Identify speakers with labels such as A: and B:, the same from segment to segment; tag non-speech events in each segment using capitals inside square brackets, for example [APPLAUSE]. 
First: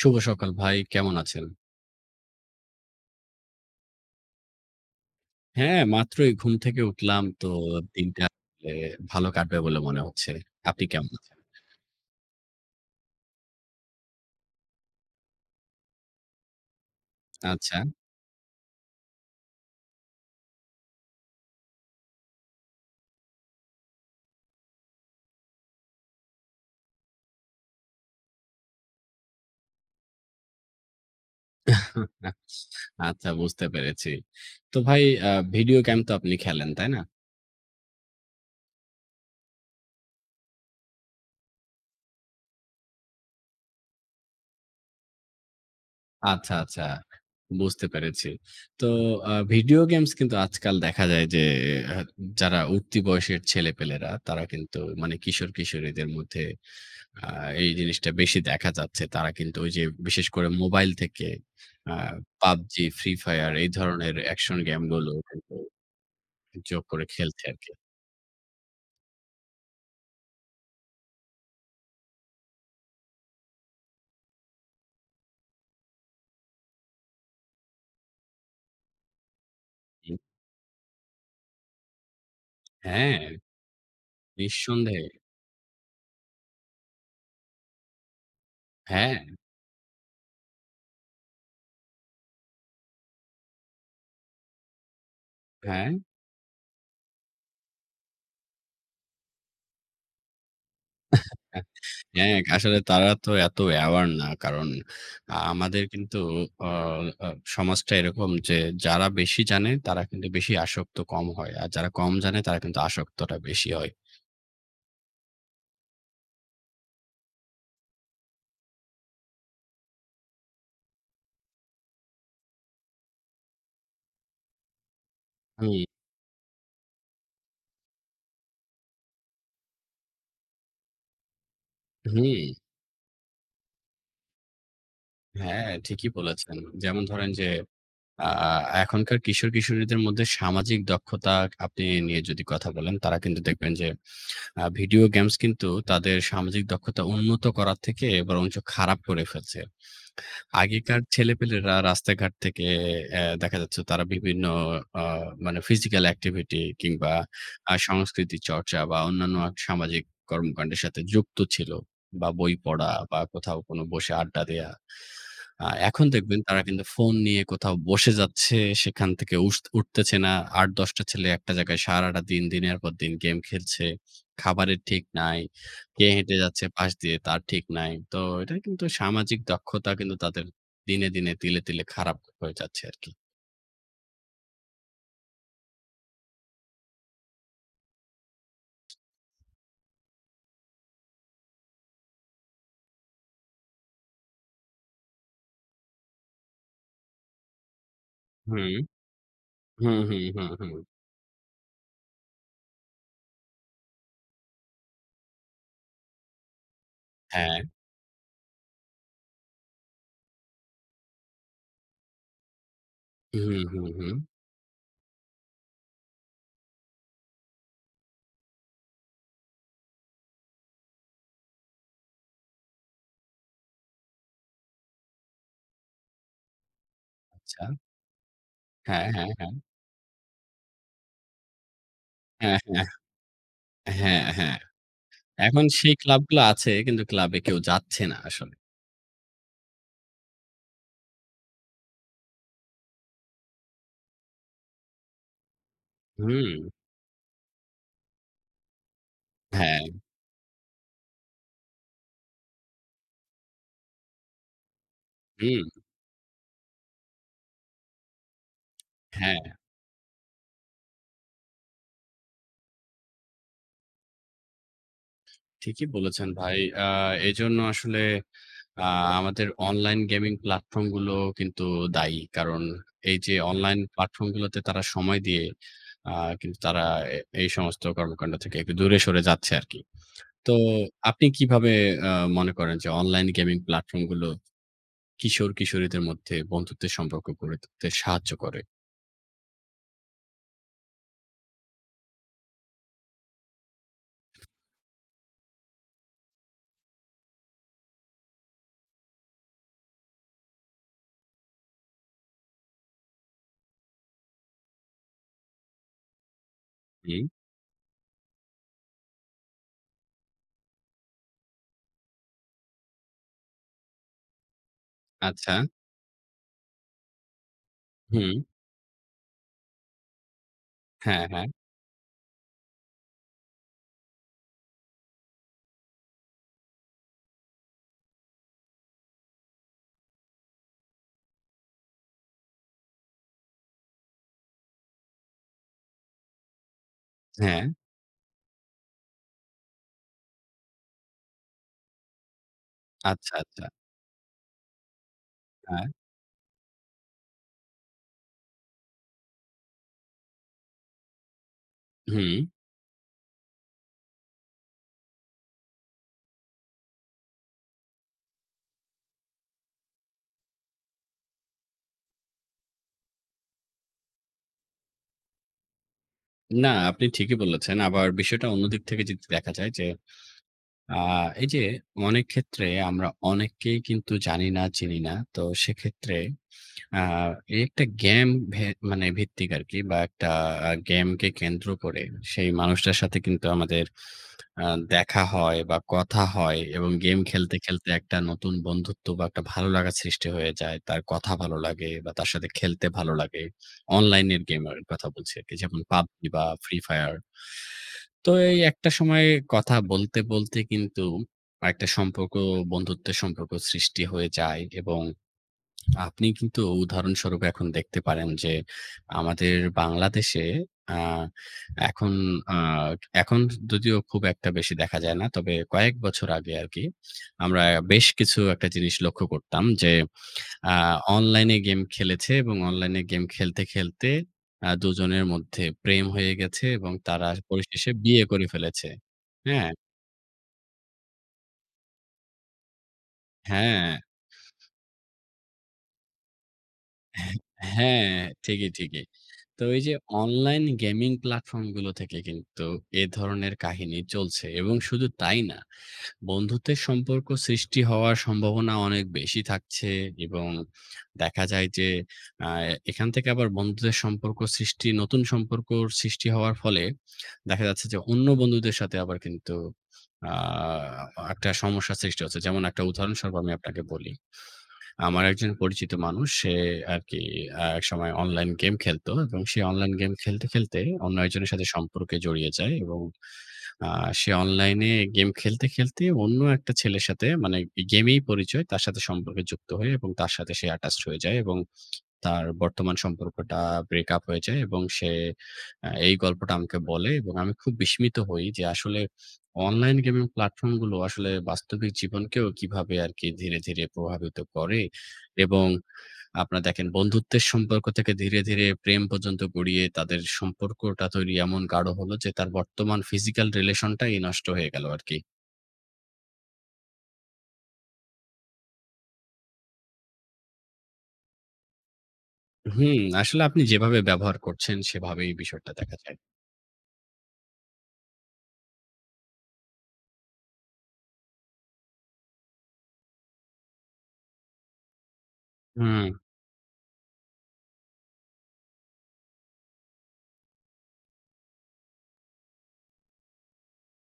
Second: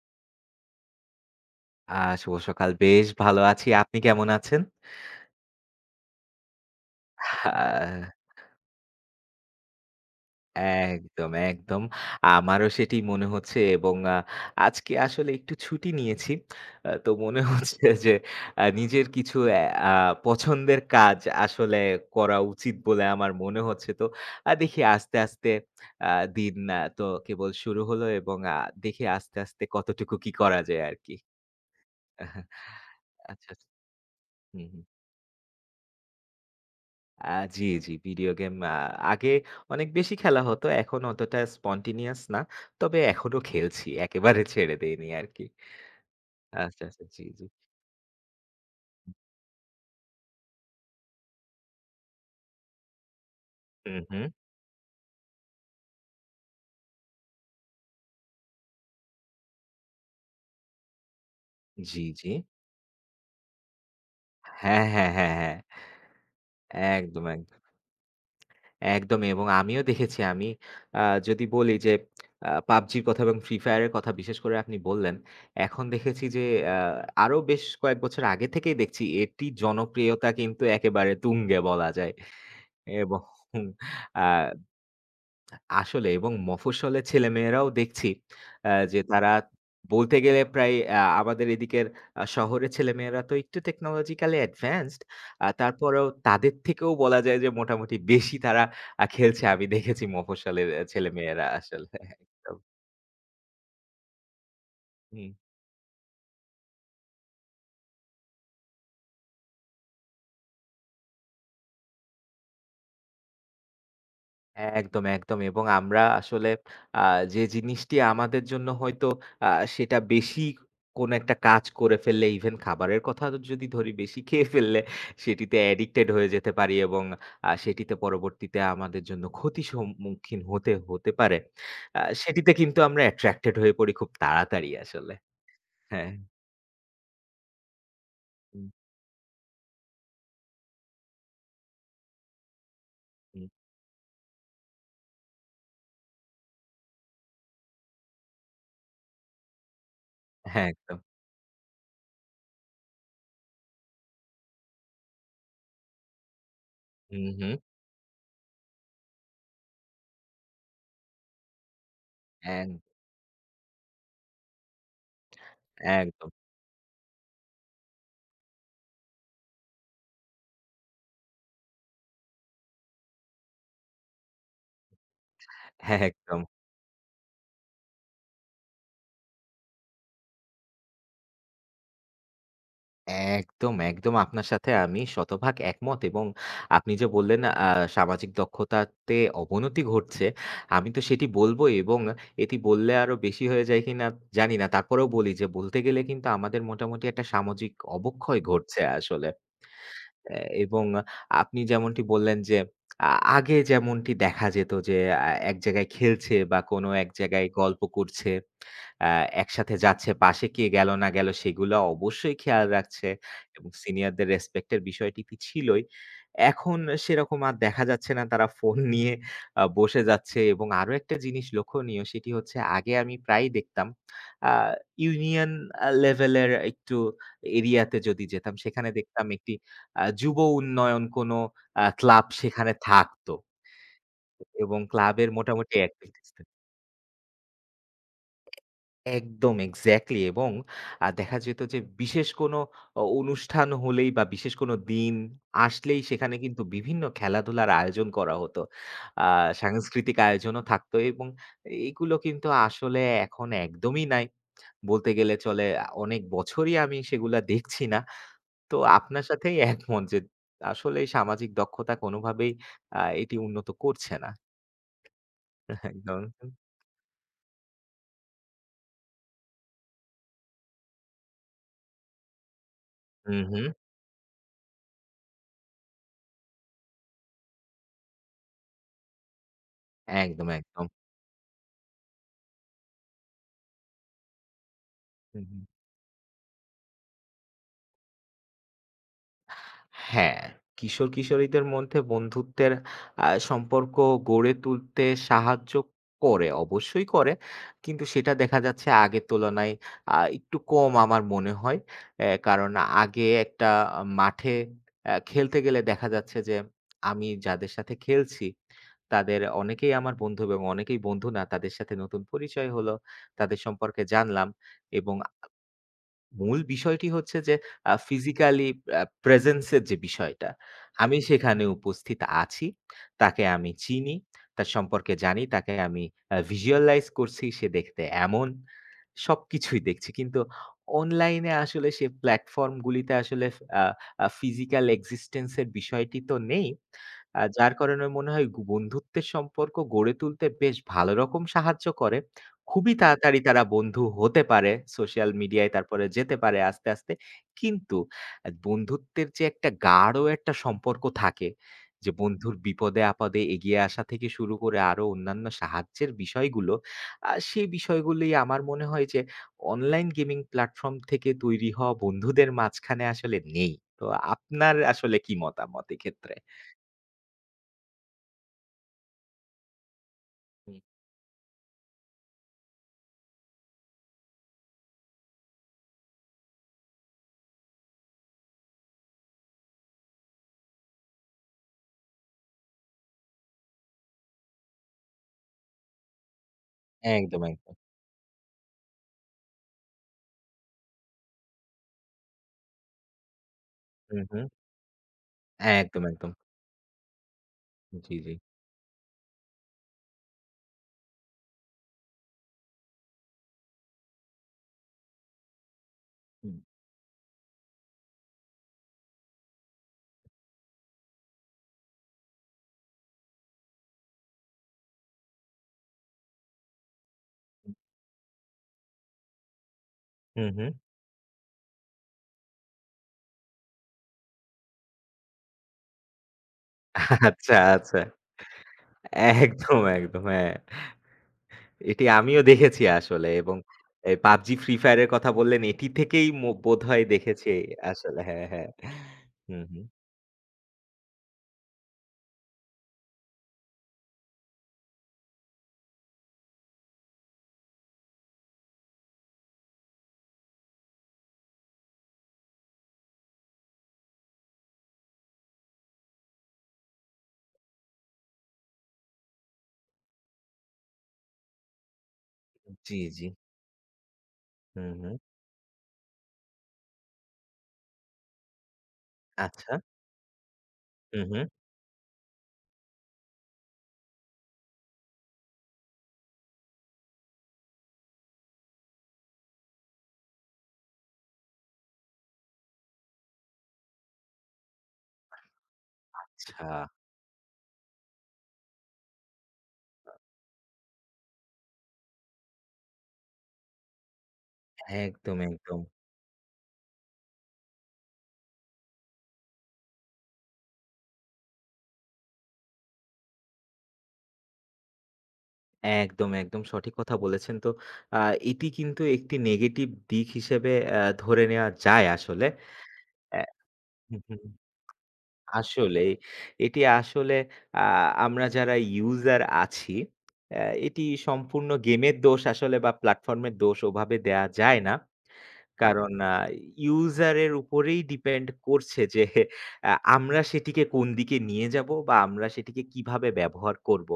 A: শুভ সকাল ভাই। কেমন আছেন?
B: আ শুভ সকাল। বেশ ভালো আছি। আপনি কেমন আছেন?
A: হ্যাঁ, মাত্রই ঘুম থেকে উঠলাম।
B: আ
A: দিনটা আসলে ভালো কাটবে বলে মনে হচ্ছে। আপনি কেমন
B: একদম,
A: আছেন?
B: একদম। আমারও সেটি মনে হচ্ছে এবং আজকে আসলে একটু ছুটি নিয়েছি। তো মনে
A: আচ্ছা।
B: হচ্ছে যে নিজের কিছু অ্যা আ পছন্দের কাজ আসলে করা উচিত বলে আমার মনে হচ্ছে। তো দেখি আস্তে, আস্তে আ দিন তো কেবল শুরু হলো এবং দেখি আস্তে, আস্তে কতটুকু কি করা যায় আরকি।
A: আচ্ছা,
B: আচ্ছা,
A: বুঝতে
B: আচ্ছা।
A: পেরেছি।
B: হুম,
A: তো
B: হুম।
A: ভাই, ভিডিও গেম তো আপনি খেলেন, তাই না?
B: আ জি, জি। ভিডিও গেম আগে অনেক বেশি খেলা হতো। এখন অতটা spontaneous না। তবে এখনো খেলছি। একেবারে ছেড়ে দেইনি আরকি।
A: আচ্ছা, আচ্ছা।
B: আচ্ছা, আচ্ছা। জি, জি।
A: বুঝতে পেরেছি। তো আ ভিডিও গেমস কিন্তু আজকাল দেখা যায় যে আ যারা উঠতি বয়সের
B: হুম,
A: ছেলেপেলেরা
B: হুম।
A: তারা কিন্তু মানে কিশোর-কিশোরীদের মধ্যে আ এই জিনিসটা বেশি দেখা যাচ্ছে। তারা কিন্তু ওই যে বিশেষ করে মোবাইল থেকে আ
B: জি, জি।
A: PUBG, Free Fire এই ধরনের অ্যাকশন গেম
B: হ্যাঁ, হ্যাঁ,
A: গুলো
B: হ্যাঁ,
A: কিন্তু
B: হ্যাঁ।
A: যোগ
B: একদম,
A: করে খেলছে
B: একদম।
A: আরকি।
B: একদমই এবং আমিও দেখেছি আমি আ যদি বলি যে PUBG র কথা এবং Free Fire এর কথা বিশেষ করে আপনি বললেন। এখন দেখেছি যে আ আরো বেশ কয়েক বছর আগে থেকেই দেখছি এটির
A: হুম,
B: জনপ্রিয়তা কিন্তু একেবারে তুঙ্গে বলা যায় এবং
A: হ্যাঁ,
B: আ
A: নিঃসন্দেহে।
B: আসলে এবং মফস্বলের ছেলেমেয়েরাও দেখছি যে
A: হ্যাঁ,
B: তারা বলতে গেলে প্রায় আমাদের এদিকের শহরের ছেলেমেয়েরা তো একটু টেকনোলজিক্যালি অ্যাডভান্সড।
A: হ্যাঁ,
B: তারপরেও তাদের থেকেও বলা যায় যে মোটামুটি বেশি তারা খেলছে আমি দেখেছি মফস্বলের ছেলেমেয়েরা
A: আ
B: আসলে।
A: হ্যাঁ,
B: একদম।
A: আসলে তারা তো এত অ্যাওয়ার না। কারণ
B: হুম।
A: আমাদের কিন্তু অ আ সমাজটা এরকম যে যারা বেশি জানে তারা কিন্তু বেশি আসক্ত কম হয়। আর যারা কম জানে তারা কিন্তু আসক্তটা বেশি হয়।
B: একদম, একদম এবং আমরা আসলে আ যে জিনিসটি আমাদের জন্য হয়তো আ সেটা বেশি কোনো একটা কাজ করে ফেললে ইভেন খাবারের কথা যদি ধরি বেশি খেয়ে ফেললে সেটিতে
A: হুম,
B: অ্যাডিক্টেড হয়ে যেতে পারি এবং সেটিতে পরবর্তীতে আমাদের জন্য ক্ষতি সম্মুখীন হতে পারে।
A: হুম,
B: সেটিতে কিন্তু আমরা অ্যাট্রাক্টেড হয়ে পড়ি খুব তাড়াতাড়ি আসলে।
A: হ্যাঁ, ঠিকই
B: হ্যাঁ,
A: বলেছেন। যেমন ধরেন যে আ
B: হুম,
A: এখনকার কিশোর-কিশোরীদের মধ্যে সামাজিক দক্ষতা আপনি নিয়ে যদি কথা বলেন, তারা কিন্তু
B: হুম,
A: দেখবেন যে ভিডিও গেমস কিন্তু তাদের সামাজিক দক্ষতা উন্নত করার থেকে বরঞ্চ খারাপ করে ফেলছে।
B: হ্যাঁ, একদম।
A: আগেকার ছেলেপেলেরা রাস্তাঘাট থেকে দেখা যাচ্ছে তারা বিভিন্ন আ মানে ফিজিক্যাল অ্যাক্টিভিটি কিংবা
B: হুম, হুম,
A: সংস্কৃতি চর্চা বা অন্যান্য সামাজিক কর্মকাণ্ডের সাথে যুক্ত ছিল, বা বই
B: এক
A: পড়া বা কোথাও কোনো বসে আড্ডা দেয়া। এখন
B: একদম,
A: দেখবেন তারা কিন্তু ফোন নিয়ে কোথাও বসে যাচ্ছে, সেখান থেকে উঠতেছে না। ৮-১০ টা ছেলে একটা জায়গায় সারাটা দিন, দিনের পর দিন গেম খেলছে। খাবারের ঠিক নাই।
B: হ্যাঁ,
A: কে হেঁটে
B: একদম।
A: যাচ্ছে পাশ দিয়ে তার ঠিক নাই। তো এটা কিন্তু সামাজিক দক্ষতা কিন্তু তাদের দিনে, দিনে তিলে, তিলে খারাপ হয়ে যাচ্ছে আরকি।
B: একদম, একদম আপনার সাথে আমি শতভাগ একমত এবং আপনি যে বললেন সামাজিক দক্ষতাতে অবনতি ঘটছে, আমি তো সেটি বলবোই এবং এটি বললে আরো বেশি হয়ে যায় কিনা জানি না। তারপরেও বলি যে বলতে গেলে কিন্তু আমাদের মোটামুটি একটা সামাজিক অবক্ষয়
A: হুম,
B: ঘটছে আসলে।
A: হুম, হুম,
B: এ
A: হুম, হুম।
B: এবং আপনি যেমনটি বললেন যে, আ আগে যেমনটি দেখা যেত যে, এক জায়গায় খেলছে বা কোনো এক জায়গায়
A: হ্যাঁ।
B: গল্প করছে, আ একসাথে যাচ্ছে, পাশে কে গেল না গেল সেগুলো অবশ্যই খেয়াল রাখছে
A: হুম,
B: এবং
A: হুম, হুম।
B: সিনিয়রদের রেসপেক্ট এর বিষয়টি ছিলই। এখন সেরকম আর দেখা যাচ্ছে না তারা ফোন নিয়ে বসে যাচ্ছে এবং আরো একটা জিনিস লক্ষণীয় সেটি হচ্ছে আগে আমি প্রায়ই দেখতাম আ ইউনিয়ন লেভেলের একটু
A: আচ্ছা।
B: এরিয়াতে যদি যেতাম সেখানে
A: হ্যাঁ,
B: দেখতাম
A: হ্যাঁ, হ্যাঁ।
B: একটি যুব উন্নয়ন কোনো ক্লাব
A: হ্যাঁ,
B: সেখানে
A: হ্যাঁ।
B: থাকতো
A: হ্যাঁ, হ্যাঁ।
B: এবং ক্লাবের
A: এখন
B: মোটামুটি
A: সেই
B: অ্যাক্টিভিটিস
A: ক্লাবগুলো
B: থাকতো
A: আছে কিন্তু ক্লাবে কেউ যাচ্ছে না আসলে।
B: একদম এক্সাক্টলি এবং দেখা যেত যে বিশেষ কোনো অনুষ্ঠান হলেই বা বিশেষ কোনো দিন আসলেই সেখানে
A: হুম।
B: কিন্তু বিভিন্ন খেলাধুলার আয়োজন করা হতো। আ
A: হ্যাঁ।
B: সাংস্কৃতিক আয়োজনও থাকতো এবং এগুলো কিন্তু আসলে এখন একদমই নাই। বলতে গেলে চলে
A: হুম।
B: আ অনেক বছরই আমি সেগুলা দেখছি না। তো আপনার
A: হ্যাঁ,
B: সাথেই একমত যে আসলে এই সামাজিক দক্ষতা কোনোভাবেই এটি উন্নত করছে না।
A: ঠিকই
B: [LAUGHS] একদম।
A: বলেছেন ভাই। আ এজন্য আসলে আ আমাদের অনলাইন গেমিং প্ল্যাটফর্ম গুলো কিন্তু দায়ী। কারণ এই যে
B: হু, হু।
A: অনলাইন প্ল্যাটফর্ম গুলোতে তারা সময় দিয়ে আ কিন্তু তারা এই সমস্ত কর্মকাণ্ড থেকে একটু দূরে সরে যাচ্ছে আরকি।
B: একদম,
A: তো
B: একদম।
A: আপনি কিভাবে আ মনে করেন যে অনলাইন গেমিং প্ল্যাটফর্ম গুলো
B: হু, হু।
A: কিশোর-কিশোরীদের মধ্যে বন্ধুত্বের সম্পর্ক গড়ে তুলতে সাহায্য করে?
B: হ্যাঁ, কিশোর-কিশোরীদের মধ্যে বন্ধুত্বের সম্পর্ক গড়ে তুলতে সাহায্য করে, অবশ্যই করে। কিন্তু সেটা দেখা যাচ্ছে আগের তুলনায় একটু কম আমার মনে হয়। কারণ আগে একটা মাঠে খেলতে গেলে দেখা যাচ্ছে যে,
A: হুম,
B: আমি যাদের সাথে খেলছি, তাদের অনেকেই আমার বন্ধু এবং অনেকেই বন্ধু না। তাদের সাথে নতুন পরিচয় হলো, তাদের সম্পর্কে জানলাম এবং
A: আচ্ছা।
B: মূল বিষয়টি হচ্ছে যে
A: হুম।
B: ফিজিক্যালি প্রেজেন্স এর যে বিষয়টা। আমি
A: হ্যাঁ, হ্যাঁ।
B: সেখানে উপস্থিত আছি। তাকে আমি চিনি, তার সম্পর্কে জানি, তাকে আমি visualize করছি সে দেখতে এমন। সবকিছুই দেখছি। কিন্তু অনলাইনে আসলে সে প্লাটফর্ম গুলিতে আসলে আ আ ফিজিক্যাল এক্সিস্টেন্স এর বিষয়টি তো নেই।
A: হ্যাঁ।
B: যার কারণে মনে হয় বন্ধুত্বের সম্পর্ক গড়ে তুলতে বেশ ভালো রকম সাহায্য করে। খুবই হুম।
A: আচ্ছা,
B: তাড়াতাড়ি তারা
A: আচ্ছা।
B: বন্ধু হতে পারে। সোশ্যাল মিডিয়ায়
A: হ্যাঁ।
B: তারপরে যেতে পারে আস্তে, আস্তে। কিন্তু বন্ধুত্বের যে একটা গাঢ় একটা সম্পর্ক থাকে, যে
A: হুম।
B: বন্ধুর বিপদে-আপদে এগিয়ে আসা থেকে শুরু করে আরো অন্যান্য সাহায্যের বিষয়গুলো সেই বিষয়গুলি আমার মনে হয় যে অনলাইন গেমিং প্ল্যাটফর্ম থেকে তৈরি হওয়া বন্ধুদের মাঝখানে আসলে নেই। তো আপনার আসলে কি মতামত এক্ষেত্রে?
A: না, আপনি ঠিকই বলেছেন। আবার বিষয়টা অন্য দিক থেকে যদি দেখা যায় যে,
B: হুম,
A: আ এই যে অনেক ক্ষেত্রে আমরা অনেককেই কিন্তু জানি না, চিনি না। তো সেক্ষেত্রে আ এই একটা গেম ভে মানে ভিত্তিক আরকি বা একটা গেমকে কেন্দ্র করে সেই মানুষটার সাথে কিন্তু আমাদের আ দেখা হয় বা কথা হয় এবং গেম
B: একদম,
A: খেলতে,
B: একদম।
A: খেলতে একটা নতুন বন্ধুত্ব বা একটা ভালো লাগা সৃষ্টি হয়ে যায়। তার কথা ভালো লাগে বা তার সাথে খেলতে ভালো লাগে।
B: হুম,
A: অনলাইনের
B: হুম।
A: গেমের কথা বলছি আরকি। যেমন
B: একদম,
A: PUBG
B: একদম।
A: বা Free Fire।
B: জি,
A: তো
B: জি।
A: এই একটা সময় কথা বলতে, বলতে কিন্তু একটা সম্পর্ক, বন্ধুত্বের সম্পর্ক সৃষ্টি হয়ে যায় এবং আপনি
B: হুম,
A: কিন্তু উদাহরণস্বরূপ এখন দেখতে পারেন যে আমাদের বাংলাদেশে আ এখন আ এখন যদিও খুব একটা বেশি দেখা যায় না। তবে কয়েক বছর আগে আরকি আমরা বেশ কিছু একটা জিনিস লক্ষ্য করতাম যে
B: হুম, হুম।
A: আ অনলাইনে গেম খেলেছে এবং অনলাইনে গেম খেলতে, খেলতে দুজনের মধ্যে প্রেম হয়ে গেছে এবং তারা
B: আচ্ছা,
A: পরিশেষে
B: আচ্ছা।
A: বিয়ে করে ফেলেছে। হ্যাঁ?
B: একদম, একদম। হ্যাঁ। এটি আমিও দেখেছি আসলে এবং
A: হ্যাঁ,
B: এই PUBG, Free Fire এর কথা বললেন এটি থেকেই বোধহয় দেখেছি
A: হ্যাঁ,
B: আসলে। হ্যাঁ, হ্যাঁ।
A: ঠিকই, ঠিকই। তো
B: হুম,
A: এই
B: হুম।
A: যে অনলাইন গেমিং প্ল্যাটফর্ম গুলো থেকে কিন্তু এ ধরনের কাহিনী চলছে এবং শুধু তাই না, বন্ধুত্বের সম্পর্ক সৃষ্টি হওয়ার সম্ভাবনা অনেক বেশি থাকছে এবং দেখা যায় যে আ এখান থেকে আবার বন্ধুদের সম্পর্ক সৃষ্টি, নতুন সম্পর্ক সৃষ্টি হওয়ার ফলে দেখা যাচ্ছে যে অন্য বন্ধুদের সাথে আবার কিন্তু আ একটা সমস্যা সৃষ্টি হচ্ছে। যেমন একটা
B: জি, জি।
A: উদাহরণস্বরূপ আমি আপনাকে বলি।
B: হুম, হুম।
A: আমার একজন পরিচিত মানুষ, সে আরকি একসময় অনলাইন গেম খেলতো এবং সে
B: আচ্ছা।
A: অনলাইন গেম খেলতে, খেলতে অন্য
B: হুম, হুম।
A: একজনের সাথে সম্পর্কে জড়িয়ে যায় এবং আ সে অনলাইনে গেম খেলতে, খেলতে অন্য একটা ছেলের সাথে, মানে গেমেই পরিচয়। তার সাথে সম্পর্কে যুক্ত হয়ে এবং তার সাথে সে attached হয়ে যায় এবং তার বর্তমান সম্পর্কটা ব্রেক আপ হয়ে যায় এবং সে এই গল্পটা
B: আচ্ছা।
A: আমাকে বলে এবং আমি খুব বিস্মিত হই যে আসলে অনলাইন গেমিং প্ল্যাটফর্ম গুলো আসলে বাস্তবিক জীবনকেও কিভাবে আরকি ধীরে, ধীরে প্রভাবিত করে
B: একদম,
A: এবং
B: একদম।
A: আপনার দেখেন বন্ধুত্বের সম্পর্ক থেকে ধীরে, ধীরে প্রেম পর্যন্ত গড়িয়ে তাদের সম্পর্কটা তৈরি এমন গাঢ় হলো যে তার বর্তমান ফিজিক্যাল রিলেশনটাই নষ্ট হয়ে গেল আরকি।
B: একদম, একদম সঠিক কথা বলেছেন। তো আ এটি কিন্তু একটি নেগেটিভ দিক হিসেবে ধরে নেওয়া যায় আসলে।
A: হুম,
B: অ্যা
A: আসলে আপনি যেভাবে
B: হুম,
A: ব্যবহার
B: হুম।
A: করছেন সেভাবেই বিষয়টা দেখা
B: আসলেই
A: যায়।
B: এটি আসলে আ আমরা যারা ইউজার আছি, অ্যা এটি সম্পূর্ণ গেমের দোষ আসলে বা প্ল্যাটফর্মের দোষ ওভাবে দেয়া যায় না।
A: হুম,
B: কারণ ইউজারের উপরেই ডিপেন্ড করছে যে আমরা সেটিকে কোন দিকে নিয়ে যাবো বা আমরা সেটিকে কিভাবে ব্যবহার করব।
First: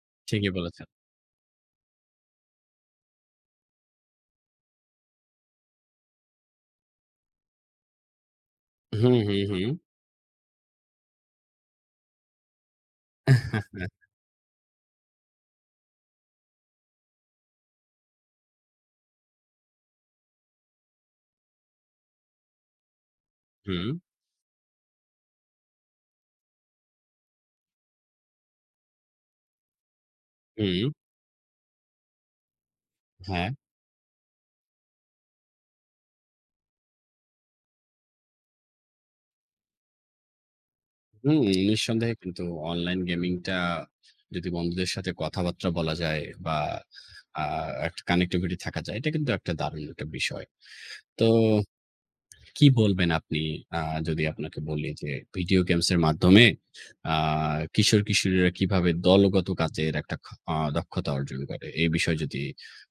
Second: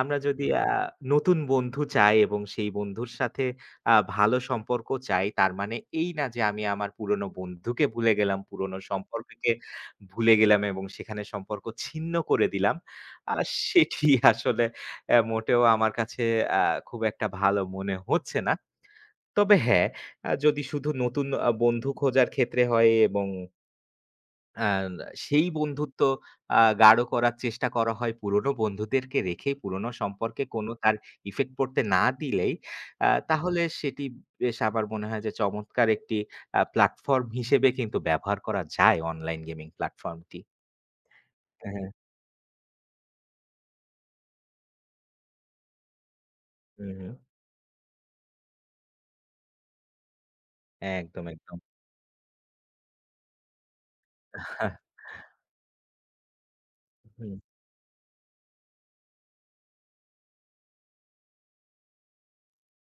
B: আমরা যদি
A: ঠিকই বলেছেন।
B: নতুন বন্ধু চাই এবং সেই বন্ধুর সাথে ভালো সম্পর্ক চাই, তার মানে এই না যে আমি আমার পুরনো বন্ধুকে ভুলে গেলাম, পুরনো
A: হুম, হুম,
B: সম্পর্ককে
A: হুম।
B: ভুলে গেলাম এবং সেখানে সম্পর্ক ছিন্ন করে দিলাম। আ সেটি
A: [LAUGHS]
B: [LAUGHS] আসলে মোটেও আমার কাছে আ খুব একটা ভালো মনে হচ্ছে না। তবে হ্যাঁ, যদি শুধু নতুন বন্ধু খোঁজার ক্ষেত্রে হয় এবং
A: হুম,
B: আ সেই বন্ধুত্ব গাঢ় করার চেষ্টা করা হয় পুরনো বন্ধুদেরকে রেখেই, পুরনো সম্পর্কে কোনো
A: হুম,
B: তার ইফেক্ট পড়তে না দিলেই,
A: হ্যাঁ।
B: তাহলে সেটি বেশ আমার মনে হয় যে চমৎকার একটি প্ল্যাটফর্ম হিসেবে কিন্তু ব্যবহার করা যায় অনলাইন গেমিং প্ল্যাটফর্মটি।
A: হুম,
B: হ্যাঁ।
A: নিঃসন্দেহে কিন্তু অনলাইন গেমিংটা যদি বন্ধুদের সাথে কথাবার্তা বলা যায় বা
B: হুম, হুম।
A: আ একটা কানেক্টিভিটি থাকা যায়, এটা কিন্তু একটা দারুণ একটা বিষয়। তো
B: একদম, একদম।
A: কি বলবেন আপনি, আ যদি আপনাকে বলি যে ভিডিও গেমস এর মাধ্যমে আ
B: হুম।
A: কিশোর-কিশোরীরা কিভাবে দলগত কাজের একটা খ আ দক্ষতা অর্জন করে? এই বিষয়ে যদি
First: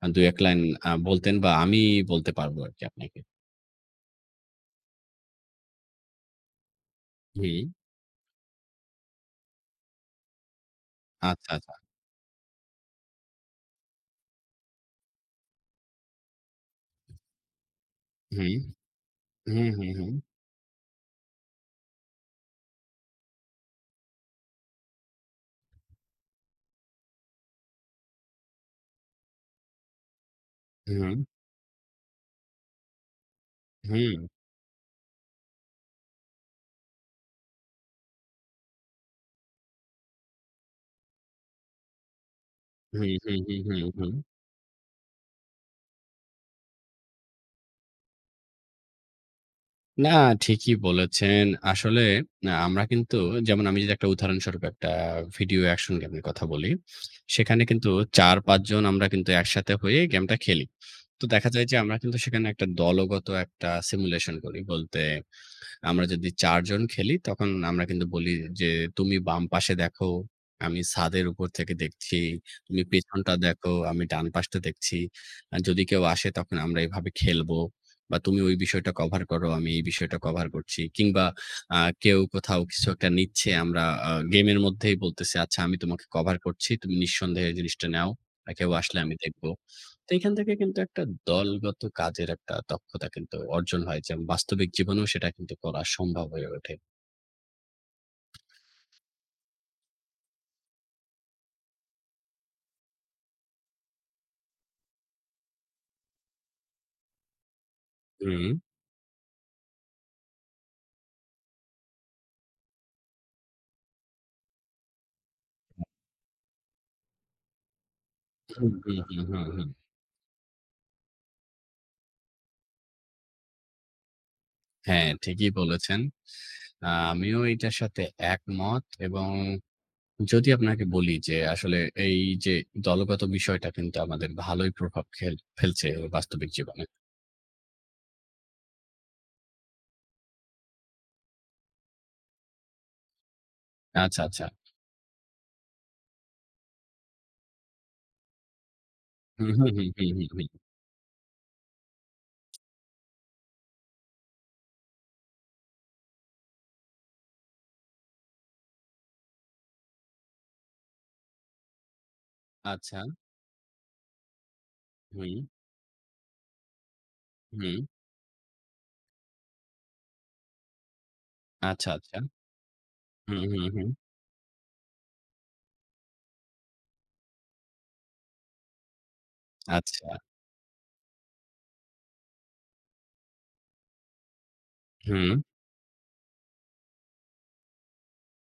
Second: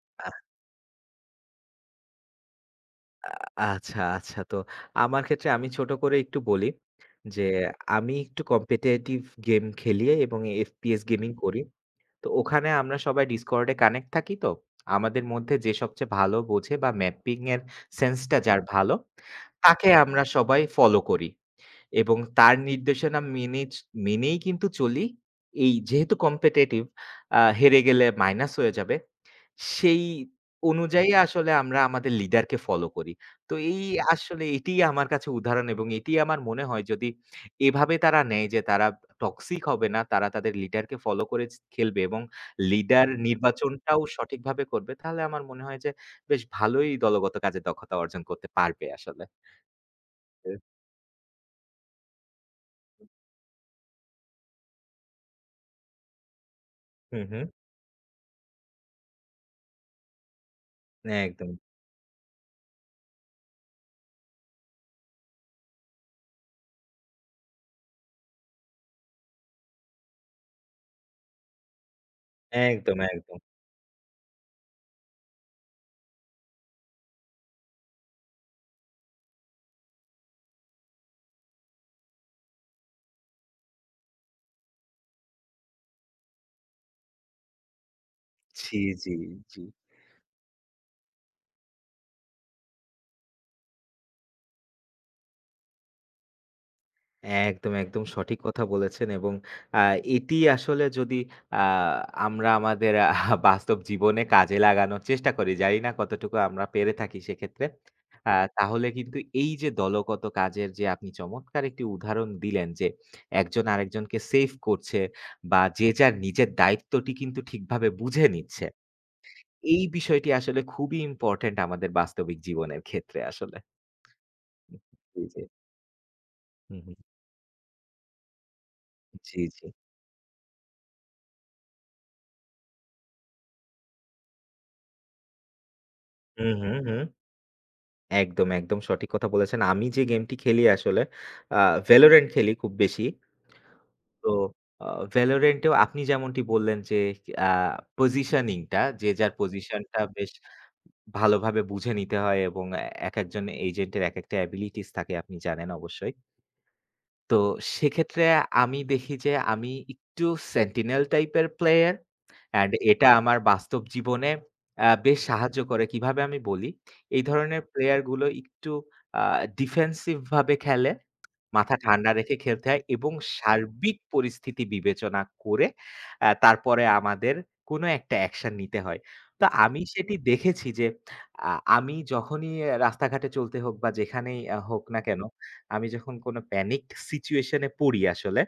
B: আ
A: ২-১ লাইন বলতেন বা আমি বলতে পারবো আরকি আপনাকে।
B: আচ্ছা, আচ্ছা। তো আমার ক্ষেত্রে আমি ছোট করে একটু বলি যে
A: হুম,
B: আমি একটু কম্পিটিটিভ গেম খেলি এবং FPS গেমিং
A: আচ্ছা,
B: করি।
A: আচ্ছা।
B: তো ওখানে আমরা সবাই ডিসকর্ডে কানেক্ট থাকি তো। আমাদের মধ্যে যে সবচেয়ে ভালো বোঝে বা ম্যাপিং এর সেন্সটা
A: হুম,
B: যার ভালো,
A: হুম, হুম,
B: তাকে
A: হুম,
B: আমরা সবাই ফলো করি। এবং তার নির্দেশনা মেনেই কিন্তু চলি। এই যেহেতু কম্পিটিটিভ হেরে গেলে মাইনাস হয়ে যাবে। সেই অনুযায়ী
A: হুম,
B: আসলে আমরা আমাদের লিডারকে ফলো করি। তো এই
A: হুম,
B: আসলে এটিই আমার কাছে উদাহরণ এবং এটি আমার মনে হয় যদি এভাবে তারা নেয় যে তারা টক্সিক হবে না, তারা তাদের লিডারকে ফলো করে খেলবে এবং
A: হুম,
B: লিডার
A: হুম, হুম, হুম,
B: নির্বাচনটাও
A: হুম।
B: সঠিকভাবে করবে, তাহলে আমার মনে হয় যে বেশ ভালোই দলগত কাজে দক্ষতা অর্জন করতে পারবে আসলে।
A: না, ঠিকই বলেছেন। আসলে আমরা কিন্তু, যেমন আমি যদি একটা উদাহরণস্বরূপ একটা ভিডিও অ্যাকশন গেমের কথা বলি।
B: হুম, হুম।
A: সেখানে কিন্তু ৪-৫ জন আমরা কিন্তু একসাথে হয়ে গেমটা খেলি। তো দেখা
B: একদম,
A: যায় যে আমরা কিন্তু সেখানে একটা দলগত একটা সিমুলেশন করি। বলতে আমরা যদি ৪ জন খেলি তখন আমরা কিন্তু বলি যে, "তুমি বাম পাশে দেখো, আমি ছাদের উপর থেকে দেখছি। তুমি
B: একদম,
A: পেছনটা
B: একদম।
A: দেখো, আমি ডান পাশটা দেখছি। আর যদি কেউ আসে তখন আমরা এভাবে খেলবো। বা তুমি ওই বিষয়টা কভার করো, আমি এই বিষয়টা কভার করছি।" কিংবা কেউ কোথাও কিছু একটা নিচ্ছে, আমরা গেমের মধ্যেই বলতেছি, "আচ্ছা আমি তোমাকে কভার করছি। তুমি নিঃসন্দেহে এই জিনিসটা নাও। আর কেউ
B: জি,
A: আসলে
B: জি,
A: আমি দেখব।"
B: জি।
A: তো এখান থেকে কিন্তু একটা দলগত কাজের একটা দক্ষতা কিন্তু অর্জন হয় যে বাস্তবিক জীবনেও সেটা কিন্তু করা সম্ভব হয়ে ওঠে।
B: একদম, একদম সঠিক কথা বলেছেন এবং আ এটি আসলে যদি আ আমরা আমাদের [LAUGHS] বাস্তব জীবনে কাজে লাগানোর চেষ্টা করি, জানি না কতটুকু আমরা পেরে থাকি সেক্ষেত্রে। হুম।
A: হুম,
B: তাহলে কিন্তু এই যে দলগত কাজের যে আপনি চমৎকার একটি উদাহরণ দিলেন যে, একজন আরেকজনকে সেভ করছে বা যে যার নিজের দায়িত্বটি কিন্তু ঠিকভাবে বুঝে নিচ্ছে।
A: হুম, হুম, হুম, হুম, হুম।
B: এই বিষয়টি আসলে খুবই ইম্পোর্টেন্ট আমাদের বাস্তবিক জীবনের ক্ষেত্রে আসলে।
A: হ্যাঁ,
B: জি, জি।
A: ঠিকই বলেছেন।
B: হুম, হুম।
A: আমিও এটার সাথে একমত এবং
B: জি, জি।
A: যদি আপনাকে বলি যে আসলে এই যে দলগত বিষয়টা কিন্তু আমাদের ভালোই প্রভাব খেল ফেলছে বাস্তবিক
B: হুম, হুম,
A: জীবনে।
B: হুম। একদম, একদম সঠিক কথা বলেছেন। আমি যে গেমটি খেলি আসলে আ Valorant খেলি খুব বেশি।
A: আচ্ছা,
B: তো
A: আচ্ছা।
B: আ Valorant এও আপনি যেমনটি বললেন যে আ পজিশনিং টা যে যার
A: হুম, হুম, হুম,
B: পজিশনটা
A: হুম, হুম,
B: বেশ
A: হুম।
B: ভালোভাবে বুঝে নিতে হয় এবং একেকজন এজেন্টের একেকটা অ্যাবিলিটিস থাকে আপনি জানেন অবশ্যই। তো সেক্ষেত্রে আমি দেখি যে আমি একটু সেন্টিনেল টাইপের প্লেয়ার। অ্যান্ড
A: আচ্ছা,
B: এটা আমার বাস্তব জীবনে বেশ
A: হুম,
B: সাহায্য করে। কিভাবে আমি বলি, এই ধরনের
A: হুম।
B: প্লেয়ার গুলো একটু আ ডিফেন্সিভ ভাবে খেলে, মাথা
A: আচ্ছা,
B: ঠান্ডা
A: আচ্ছা।
B: রেখে খেলতে হয় এবং
A: হুম, হুম, হুম।
B: সার্বিক পরিস্থিতি বিবেচনা করে তারপরে আমাদের কোনো একটা অ্যাকশন নিতে হয়। তো আমি
A: আচ্ছা,
B: সেটি দেখেছি যে আ আমি যখনই রাস্তাঘাটে চলতে হোক বা যেখানেই হোক না কেন,
A: হুম।
B: আমি যখন কোনো প্যানিকড সিচুয়েশন এ পড়ি আসলে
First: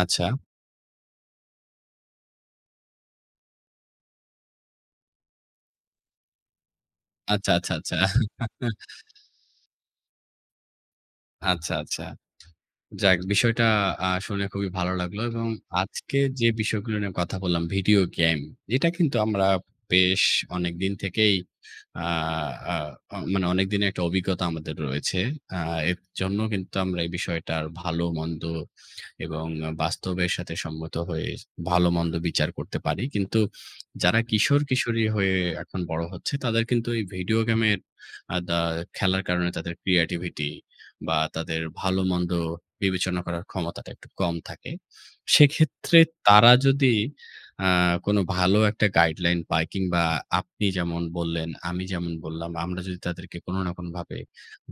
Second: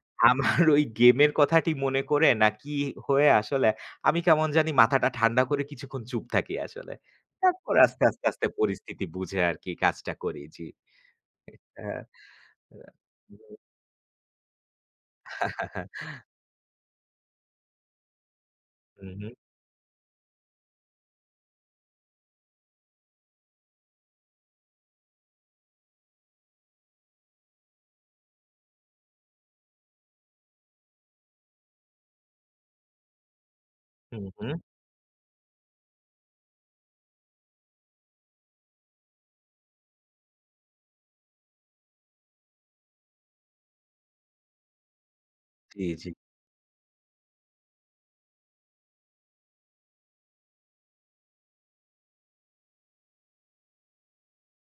A: আচ্ছা,
B: আমার ওই গেমের কথাটি মনে করে না কি হয়ে আসলে আমি কেমন জানি মাথাটা ঠান্ডা করে কিছুক্ষণ চুপ থাকি আসলে।
A: আচ্ছা, আচ্ছা,
B: তারপর
A: আচ্ছা।
B: আস্তে, আস্তে, আস্তে
A: [LAUGHS]
B: পরিস্থিতি বুঝে আরকি কাজটা করি। জি।
A: আচ্ছা,
B: হ্যাঁ।
A: আচ্ছা। যাক, বিষয়টা শুনে খুবই ভালো লাগলো এবং আজকে যে বিষয়গুলো নিয়ে কথা বললাম ভিডিও গেম। এটা
B: হু,
A: কিন্তু
B: হু,
A: আমরা বেশ অনেকদিন থেকেই, আ আ অ মানে অনেকদিনের একটা অভিজ্ঞতা আমাদের রয়েছে। আ এর জন্য কিন্তু আমরা এই বিষয়টার ভালো-মন্দ এবং বাস্তবের সাথে সম্মত হয়ে ভালো-মন্দ বিচার করতে পারি। কিন্তু
B: হু,
A: যারা
B: হু,
A: কিশোর-কিশোরী হয়ে এখন বড় হচ্ছে, তাদের কিন্তু এই ভিডিও গেমের আ দা খেলার কারণে তাদের ক্রিয়েটিভিটি বা তাদের ভালো-মন্দ বিবেচনা করার ক্ষমতাটা একটু কম থাকে।
B: জি,
A: সেক্ষেত্রে
B: জি।
A: তারা যদি আ কোনো ভালো একটা গাইডলাইন পায় কিংবা আপনি যেমন বললেন, আমি যেমন বললাম, আমরা যদি তাদেরকে কোনো না কোনোভাবে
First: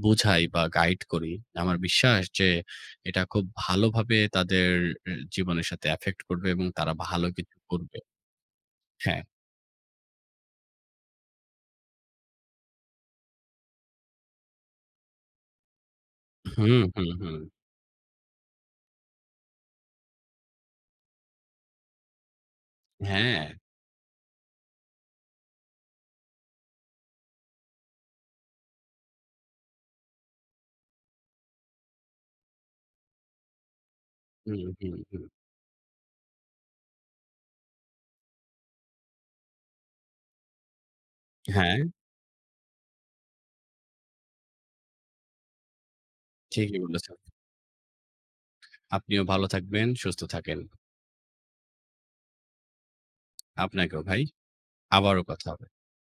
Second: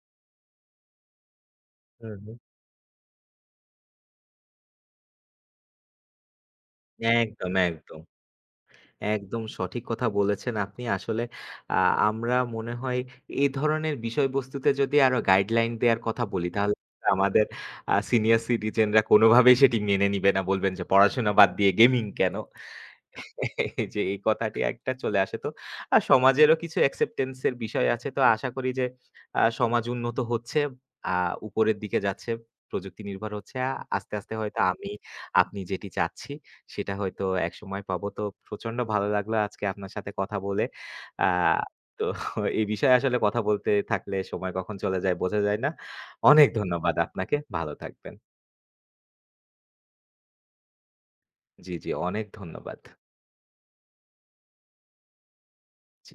A: বুঝাই বা গাইড করি, আমার
B: হু,
A: বিশ্বাস
B: হু।
A: যে এটা খুব ভালোভাবে তাদের জীবনের সাথে এফেক্ট করবে এবং তারা ভালো
B: একদম,
A: কিছু করবে।
B: একদম।
A: হ্যাঁ।
B: একদম সঠিক কথা বলেছেন আপনি। আসলে আ আমরা মনে হয় এই ধরনের বিষয়বস্তুতে যদি আরো গাইডলাইন দেয়ার কথা বলি তাহলে
A: হুম, হুম, হুম।
B: আমাদের সিনিয়র সিটিজেনরা কোনোভাবেই সেটি মেনে নিবে না। বলবেন যে পড়াশোনা বাদ দিয়ে গেমিং কেন?
A: হ্যাঁ।
B: [LAUGHS] এই যে এই কথাটি একটা চলে আসে তো। সমাজেরও কিছু acceptance এর বিষয় আছে। তো আশা করি যে সমাজ উন্নত হচ্ছে, আ উপরের দিকে যাচ্ছে, প্রযুক্তি নির্ভর হচ্ছে। আস্তে, আস্তে হয়তো
A: হুম,
B: আমি
A: হুম, হুম।
B: আপনি যেটি চাচ্ছি সেটা হয়তো একসময় পাবো। তো প্রচন্ড ভালো লাগলো আজকে আপনার সাথে কথা বলে। আ
A: হ্যাঁ,
B: তো [LAUGHS] এই বিষয়ে আসলে কথা বলতে থাকলে সময় কখন চলে যায় বোঝা যায় না। অনেক
A: ঠিকই
B: ধন্যবাদ
A: বলেছেন।
B: আপনাকে। ভালো থাকবেন।
A: আপনিও ভালো থাকবেন, সুস্থ থাকেন।
B: জি, জি অনেক ধন্যবাদ।
A: আপনাকেও ভাই। আবারও কথা হবে।
B: জি।